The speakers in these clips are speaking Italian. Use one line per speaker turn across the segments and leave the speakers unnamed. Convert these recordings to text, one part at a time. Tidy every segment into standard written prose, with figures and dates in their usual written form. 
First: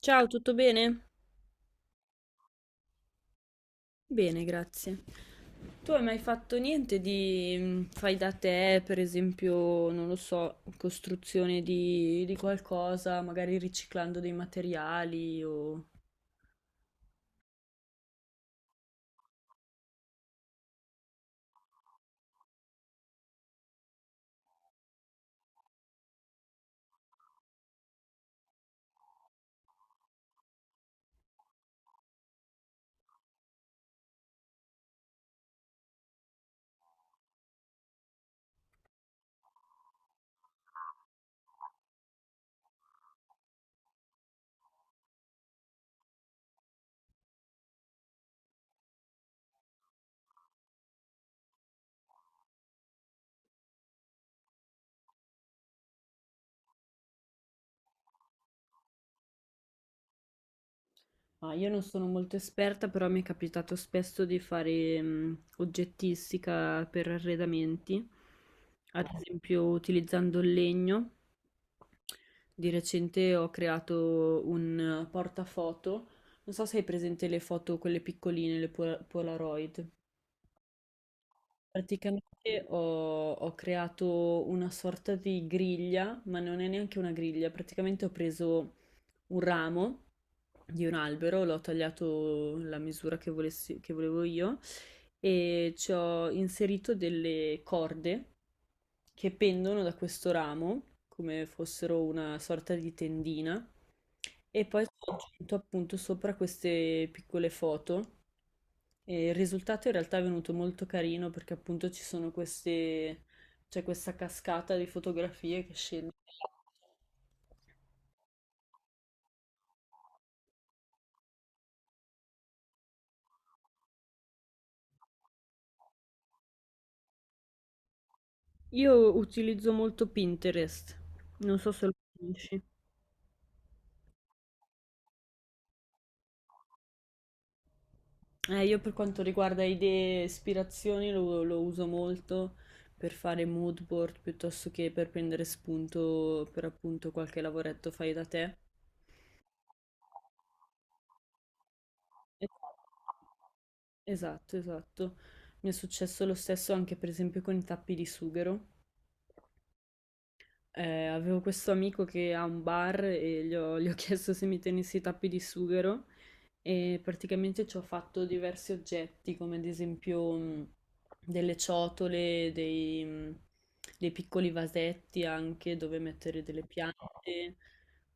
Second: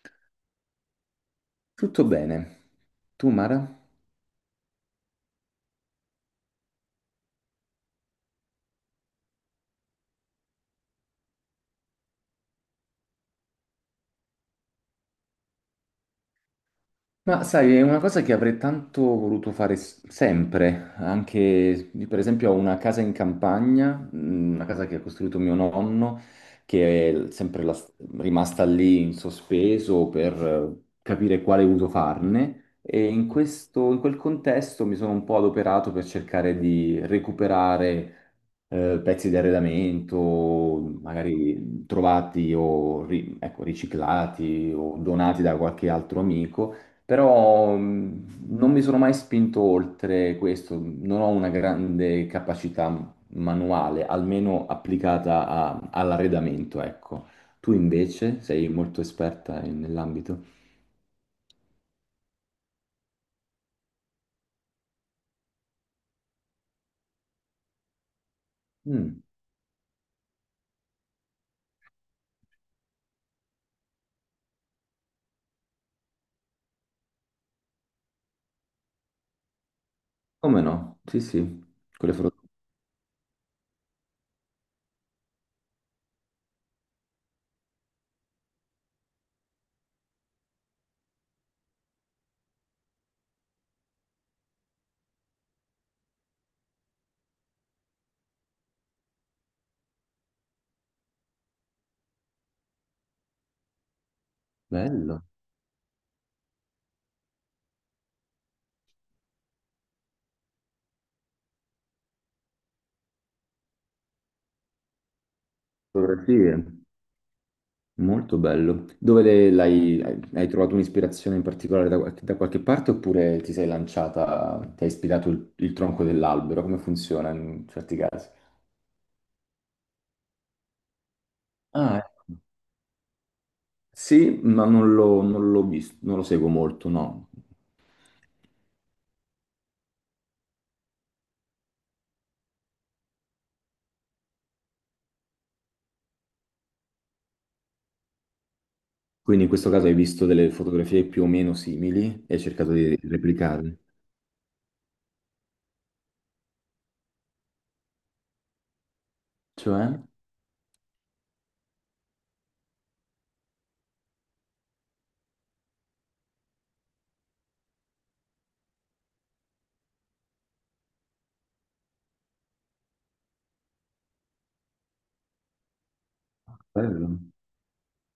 Ciao, tutto bene?
Tutto bene. Tu, Mara?
Bene, grazie. Tu hai mai fatto niente di fai da te, per esempio, non lo so, costruzione di qualcosa, magari riciclando dei materiali o...
Ma sai, è una cosa che avrei tanto voluto fare sempre, anche io, per esempio ho una casa in campagna, una casa che ha costruito mio nonno, che è sempre rimasta lì in sospeso per capire quale uso farne e in questo, in quel contesto mi sono un po' adoperato per cercare di recuperare pezzi di arredamento, magari trovati o ecco, riciclati o donati da qualche altro amico, però non mi sono mai spinto oltre questo, non ho una grande capacità manuale, almeno applicata all'arredamento, ecco. Tu invece sei molto esperta nell'ambito?
Ma io non sono molto esperta, però mi è capitato spesso di fare oggettistica per arredamenti, ad
Mm,
esempio utilizzando il legno. Di recente ho creato un portafoto, non so se hai presente le foto, quelle piccoline, Polaroid.
come no? Sì, sì, quelle foto.
Praticamente ho creato una sorta di griglia, ma non è neanche una griglia, praticamente ho preso un ramo di un albero, l'ho tagliato la misura che volevo io e ci ho inserito delle corde che pendono da questo ramo, come fossero una sorta di tendina, e poi ho
Bello.
aggiunto appunto sopra queste piccole foto. E il risultato in realtà è venuto molto carino perché appunto ci sono c'è questa cascata di fotografie che scende.
Fotografie. Molto bello. Dove l'hai, hai trovato un'ispirazione in particolare da, da qualche parte oppure ti sei lanciata, ti hai ispirato il tronco dell'albero? Come funziona in certi casi?
Io utilizzo molto Pinterest, non so se lo
Ah, ecco.
conosci.
Sì, ma non l'ho non l'ho visto, non lo seguo molto, no.
Io per quanto riguarda idee e ispirazioni lo uso molto per fare mood board piuttosto che per prendere spunto per appunto qualche lavoretto fai da te.
Quindi in questo caso hai visto delle fotografie più o meno simili e hai
Eh,
cercato di replicarle.
Esatto, esatto. Mi è successo lo stesso anche per esempio con i tappi di sughero.
Cioè?
Avevo questo amico che ha un bar e gli ho chiesto se mi tenessi i tappi di sughero e praticamente ci ho fatto diversi oggetti, come ad esempio delle ciotole, dei dei piccoli vasetti anche dove mettere delle
Bello.
piante.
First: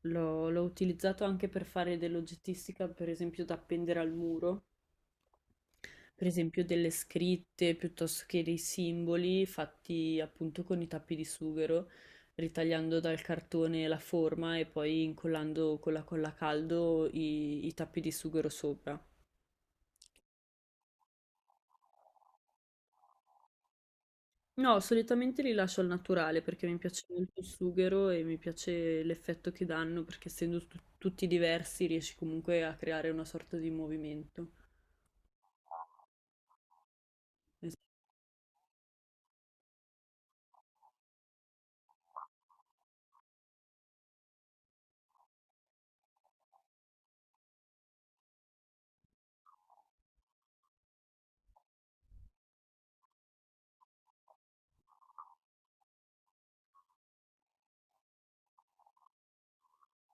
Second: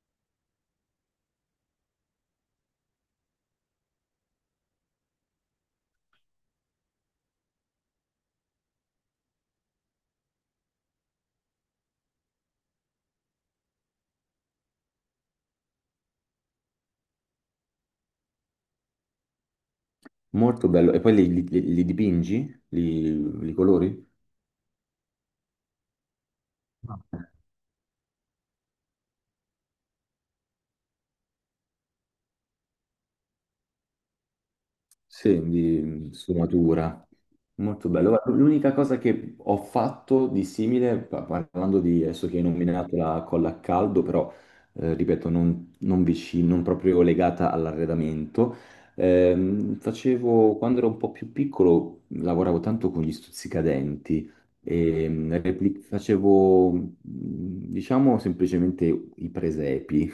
L'ho utilizzato anche per fare dell'oggettistica, per esempio da appendere al muro, per esempio delle scritte piuttosto che dei simboli fatti appunto con i tappi di sughero, ritagliando dal cartone la forma e poi incollando con la colla a caldo i tappi di sughero sopra.
Molto bello. E poi li, li dipingi? Li, li colori?
No, solitamente li lascio al naturale perché mi piace molto il sughero e mi piace l'effetto che danno perché essendo tutti diversi riesci comunque a creare una sorta di movimento.
Sì, di sfumatura.
È stato
Molto bello. Guarda, l'unica cosa che ho fatto di simile, parlando di adesso che hai nominato la colla a caldo, però ripeto, non, non vicino, non proprio legata all'arredamento, facevo quando ero un po' più piccolo, lavoravo tanto con gli stuzzicadenti e facevo, diciamo, semplicemente i presepi.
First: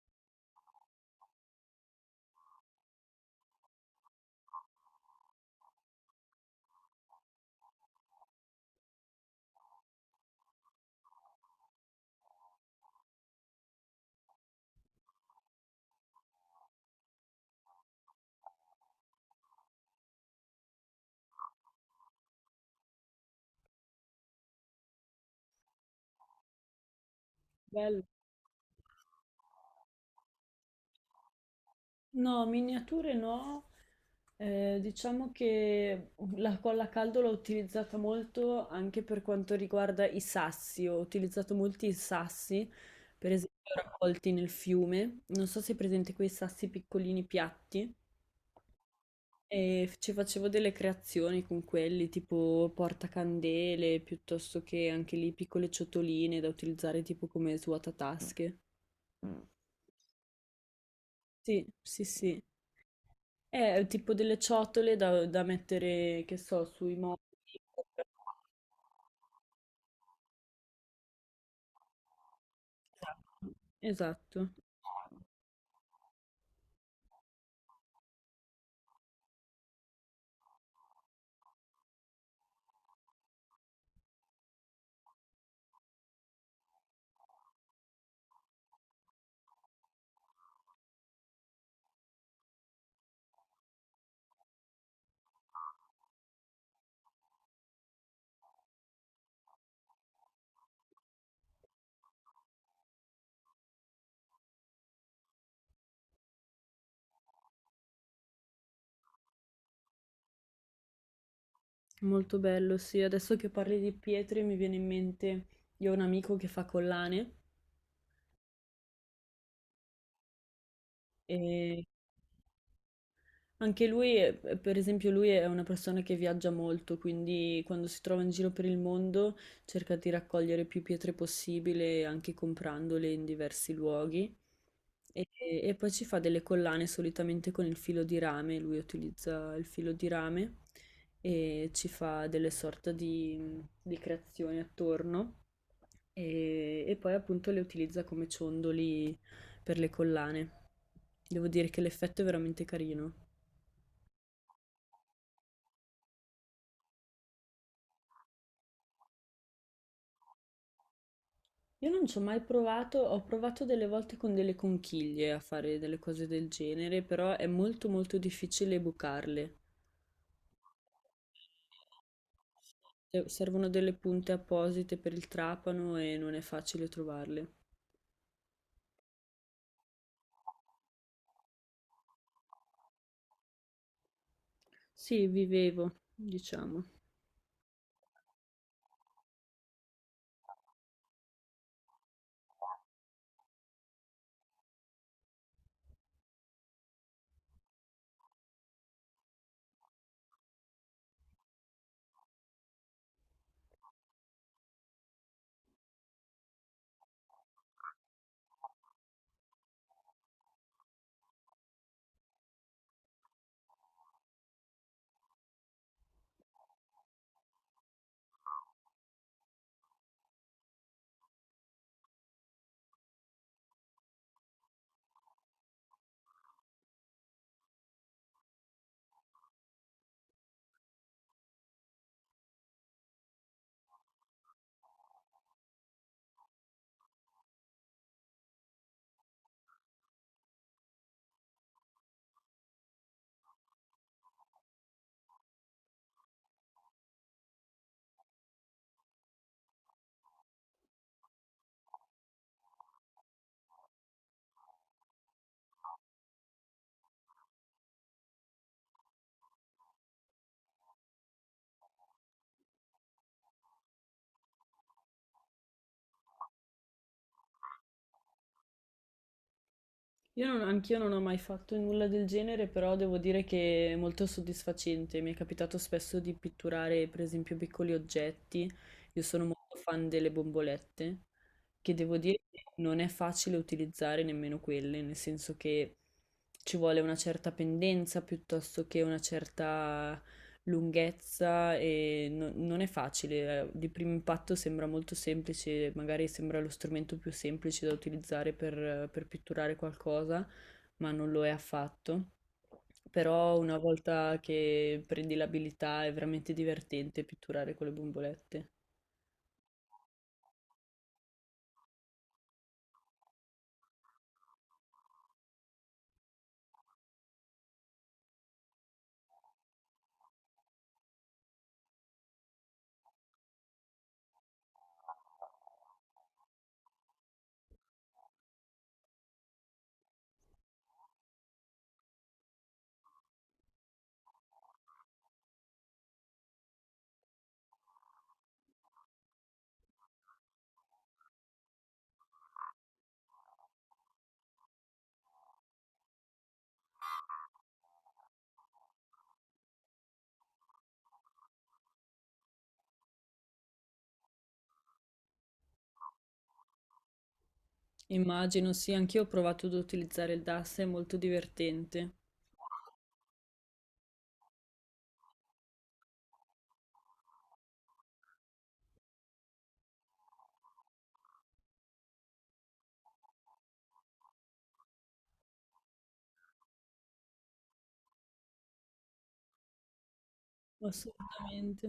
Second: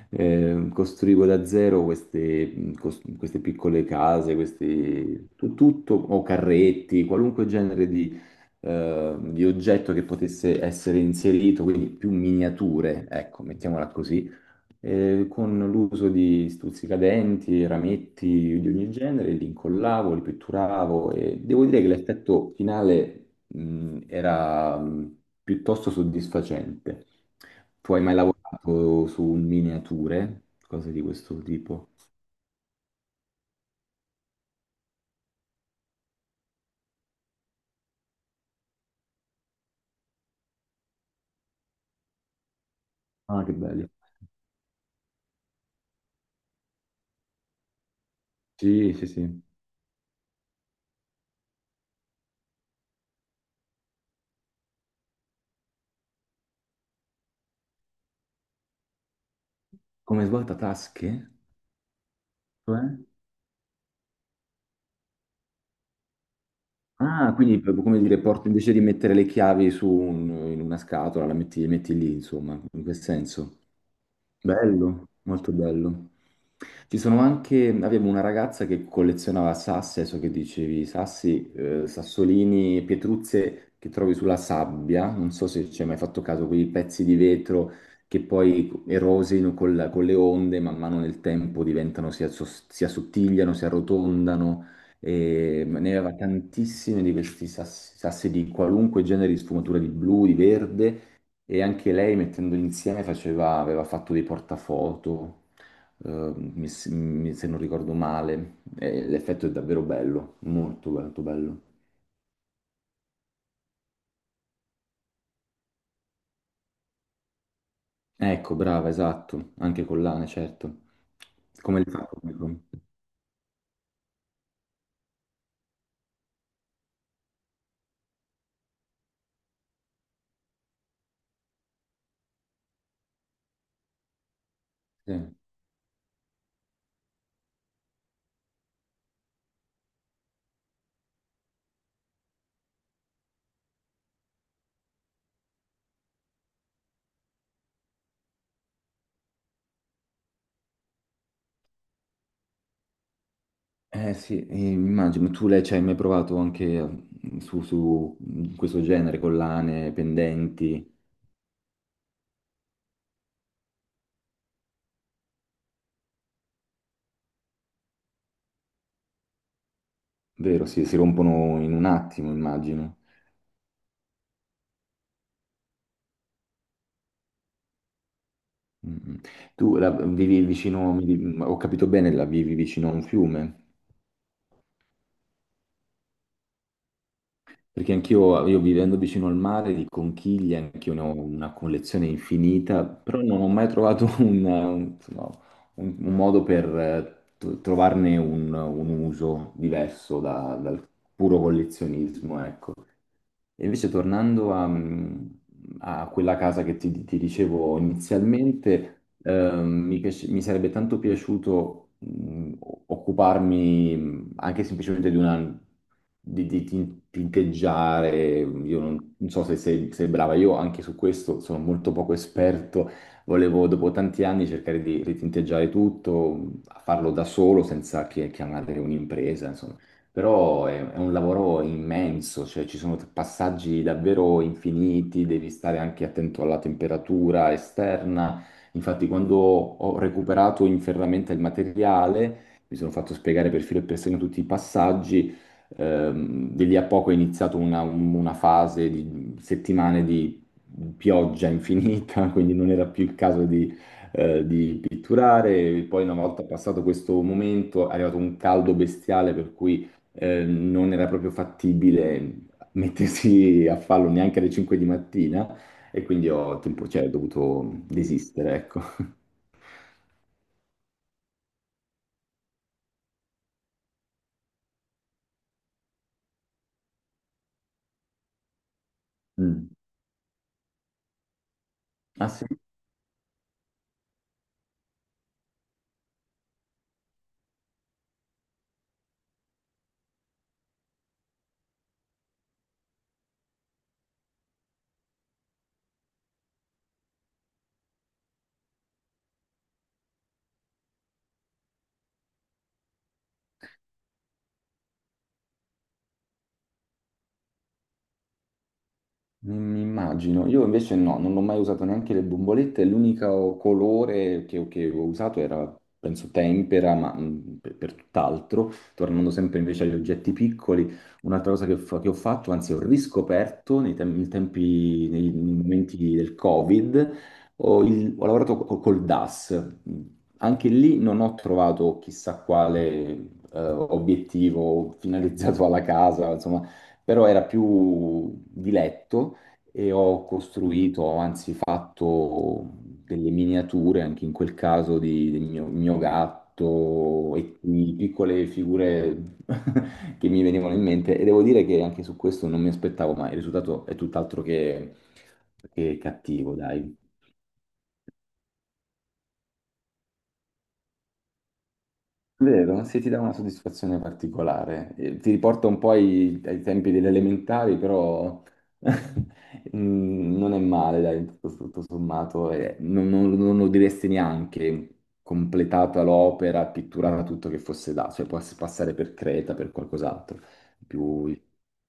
Costruivo da zero queste, queste piccole case, questi, tutto, o carretti, qualunque genere di oggetto che potesse essere inserito, quindi più miniature, ecco, mettiamola così con l'uso di stuzzicadenti, rametti di ogni genere, li incollavo, li pitturavo e devo dire che l'effetto finale, era piuttosto soddisfacente. Tu
bello.
hai mai lavorato su miniature, cose di questo tipo?
No, miniature no. Diciamo che la colla a caldo l'ho utilizzata molto anche per quanto riguarda i sassi. Ho utilizzato molti sassi, per
Ah, che
esempio
bello.
raccolti nel fiume. Non so se è presente quei sassi piccolini piatti.
Sì, sì, sì.
E ci facevo delle creazioni con quelli, tipo portacandele, piuttosto che anche lì piccole ciotoline da utilizzare tipo come svuotatasche.
Come svuotatasche?
Sì, sì, sì.
Cioè?
È tipo delle ciotole da mettere, che so, sui mobili.
Ah, quindi proprio come dire, porti invece di mettere le chiavi su in una scatola, la metti, le metti lì, insomma, in quel senso.
Esatto,
Bello, molto bello. Ci sono anche, abbiamo una ragazza che collezionava sassi, adesso che dicevi, sassi, sassolini, pietruzze che trovi sulla sabbia, non so se ci hai mai fatto caso, quei pezzi di vetro che poi erosino con le onde, man mano nel tempo diventano, si, si assottigliano, si arrotondano, e ne aveva tantissimi di questi sassi, sassi di qualunque genere di sfumatura di blu, di verde e anche lei mettendoli insieme aveva fatto dei portafoto, se non ricordo male. E l'effetto è davvero bello, molto molto bello.
molto bello, sì. Adesso che parli di pietre mi viene in mente, io ho un amico che fa collane
Ecco, brava, esatto, anche collane, certo. Come
e
li fa comunque.
anche lui, per esempio, lui è una persona che viaggia molto, quindi quando si trova in giro per il mondo cerca di raccogliere più pietre possibile, anche comprandole in diversi luoghi. E,
Sì.
e poi ci fa delle collane solitamente con il filo di rame, lui utilizza il filo di rame e ci fa delle sorte di creazioni attorno e poi appunto le utilizza come ciondoli per le collane. Devo dire che l'effetto è veramente carino.
Eh sì, immagino, tu lei ci hai mai provato anche su questo genere, collane, pendenti,
Io non ci ho mai provato, ho provato delle volte con delle conchiglie a fare delle cose del genere, però è molto molto difficile bucarle.
vero? Sì, si rompono in un attimo, immagino.
Servono delle punte apposite per il trapano e non è facile trovarle.
Mm. Mm. Tu la vivi vicino, ho capito bene, la vivi vicino a un fiume?
Sì, vivevo, diciamo.
Perché anch'io, io vivendo vicino al mare, di conchiglie, anch'io ne ho una collezione infinita, però non ho mai trovato un, insomma, un modo per trovarne un uso diverso dal puro collezionismo, ecco. E invece tornando a, a quella casa che ti dicevo inizialmente, mi sarebbe tanto piaciuto occuparmi anche semplicemente di una, di, tinteggiare, io non, non so se sei, sei brava, io anche su questo sono molto poco esperto, volevo dopo tanti anni cercare di ritinteggiare tutto, farlo da solo senza che chiamare un'impresa, insomma però è un lavoro immenso, cioè ci sono passaggi davvero infiniti, devi stare anche attento alla temperatura esterna. Infatti, quando ho recuperato in ferramenta il materiale, mi sono fatto spiegare per filo e per segno tutti i passaggi. Di lì a poco è iniziata una fase di settimane di pioggia infinita, quindi non era più il caso di pitturare. Poi, una volta passato questo momento, è arrivato un caldo bestiale per cui non era proprio fattibile mettersi a farlo neanche alle 5 di mattina e quindi ho, cioè, ho dovuto desistere, ecco.
Io non, anch'io non ho mai fatto nulla del genere, però devo dire che è molto soddisfacente. Mi è capitato spesso di pitturare, per esempio, piccoli oggetti. Io sono
Mm.
molto fan delle bombolette, che devo
Ah,
dire
sì?
che non è facile utilizzare nemmeno quelle, nel senso che ci vuole una certa pendenza piuttosto che una certa lunghezza e non è facile. Di primo impatto sembra molto semplice, magari sembra lo strumento più semplice da utilizzare per pitturare qualcosa, ma non lo è affatto. Però una volta che prendi l'abilità è veramente divertente pitturare con le bombolette.
Mi immagino, io invece no, non ho mai usato neanche le bombolette, l'unico colore che ho usato era, penso, tempera, ma per tutt'altro, tornando sempre invece agli oggetti piccoli, un'altra cosa che, che ho fatto, anzi ho riscoperto nei, nei tempi, nei, nei momenti del Covid, ho, ho lavorato col DAS, anche lì non ho trovato chissà quale obiettivo finalizzato alla casa, insomma però era più diletto e ho costruito, ho anzi fatto delle miniature, anche in quel caso, di, del mio, mio gatto e di piccole figure che mi venivano in mente e devo dire che anche su questo non mi aspettavo mai, il risultato è tutt'altro che cattivo, dai.
Immagino, sì, anch'io ho provato ad utilizzare il DAS, è molto divertente.
Vero? Sì, ti dà una soddisfazione particolare. Ti riporta un po' ai, ai tempi delle elementari, però non è male, dai, tutto, tutto sommato. Non, non lo diresti neanche completata l'opera, pitturata tutto che fosse da, cioè può passare per Creta, per qualcos'altro. Più...
Assolutamente.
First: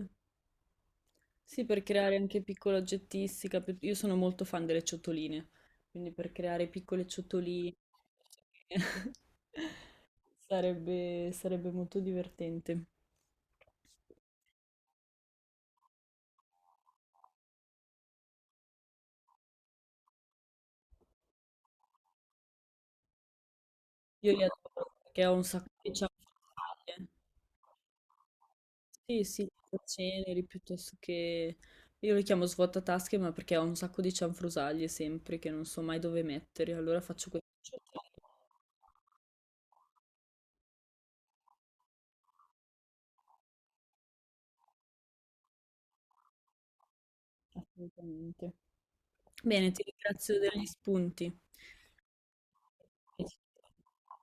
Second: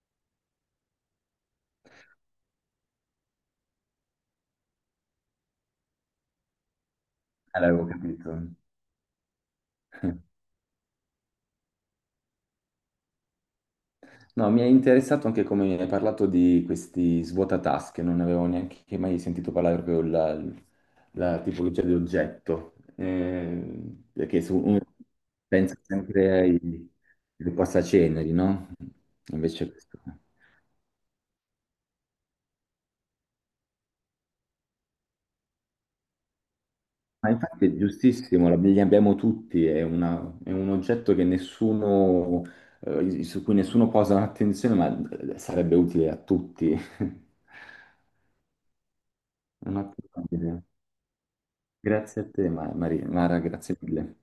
Sì, per creare anche piccola oggettistica, io sono molto fan delle ciotoline, quindi per creare piccole ciotoline
L'avevo capito.
sarebbe molto divertente.
No, mi è interessato anche come hai parlato di questi svuotatasche, non avevo neanche mai sentito parlare proprio la, la tipologia di oggetto, eh,
Io li
perché uno
adoro perché ho un sacco
pensa
di
sempre ai,
cianfrusaglie.
ai passaceneri, no?
Sì, sì,
Invece questo... no.
ceneri piuttosto che... Io li chiamo svuotatasche, ma perché ho un sacco di cianfrusaglie sempre che non so mai dove mettere, allora faccio
Ma
questo.
infatti è giustissimo, li abbiamo tutti, è, è un oggetto che nessuno, su cui nessuno posa attenzione, ma sarebbe utile a tutti.
Assolutamente. Bene, ti
Un'ottima
ringrazio
idea.
degli spunti.
Grazie a te, Maria,
It's
Mara, grazie mille.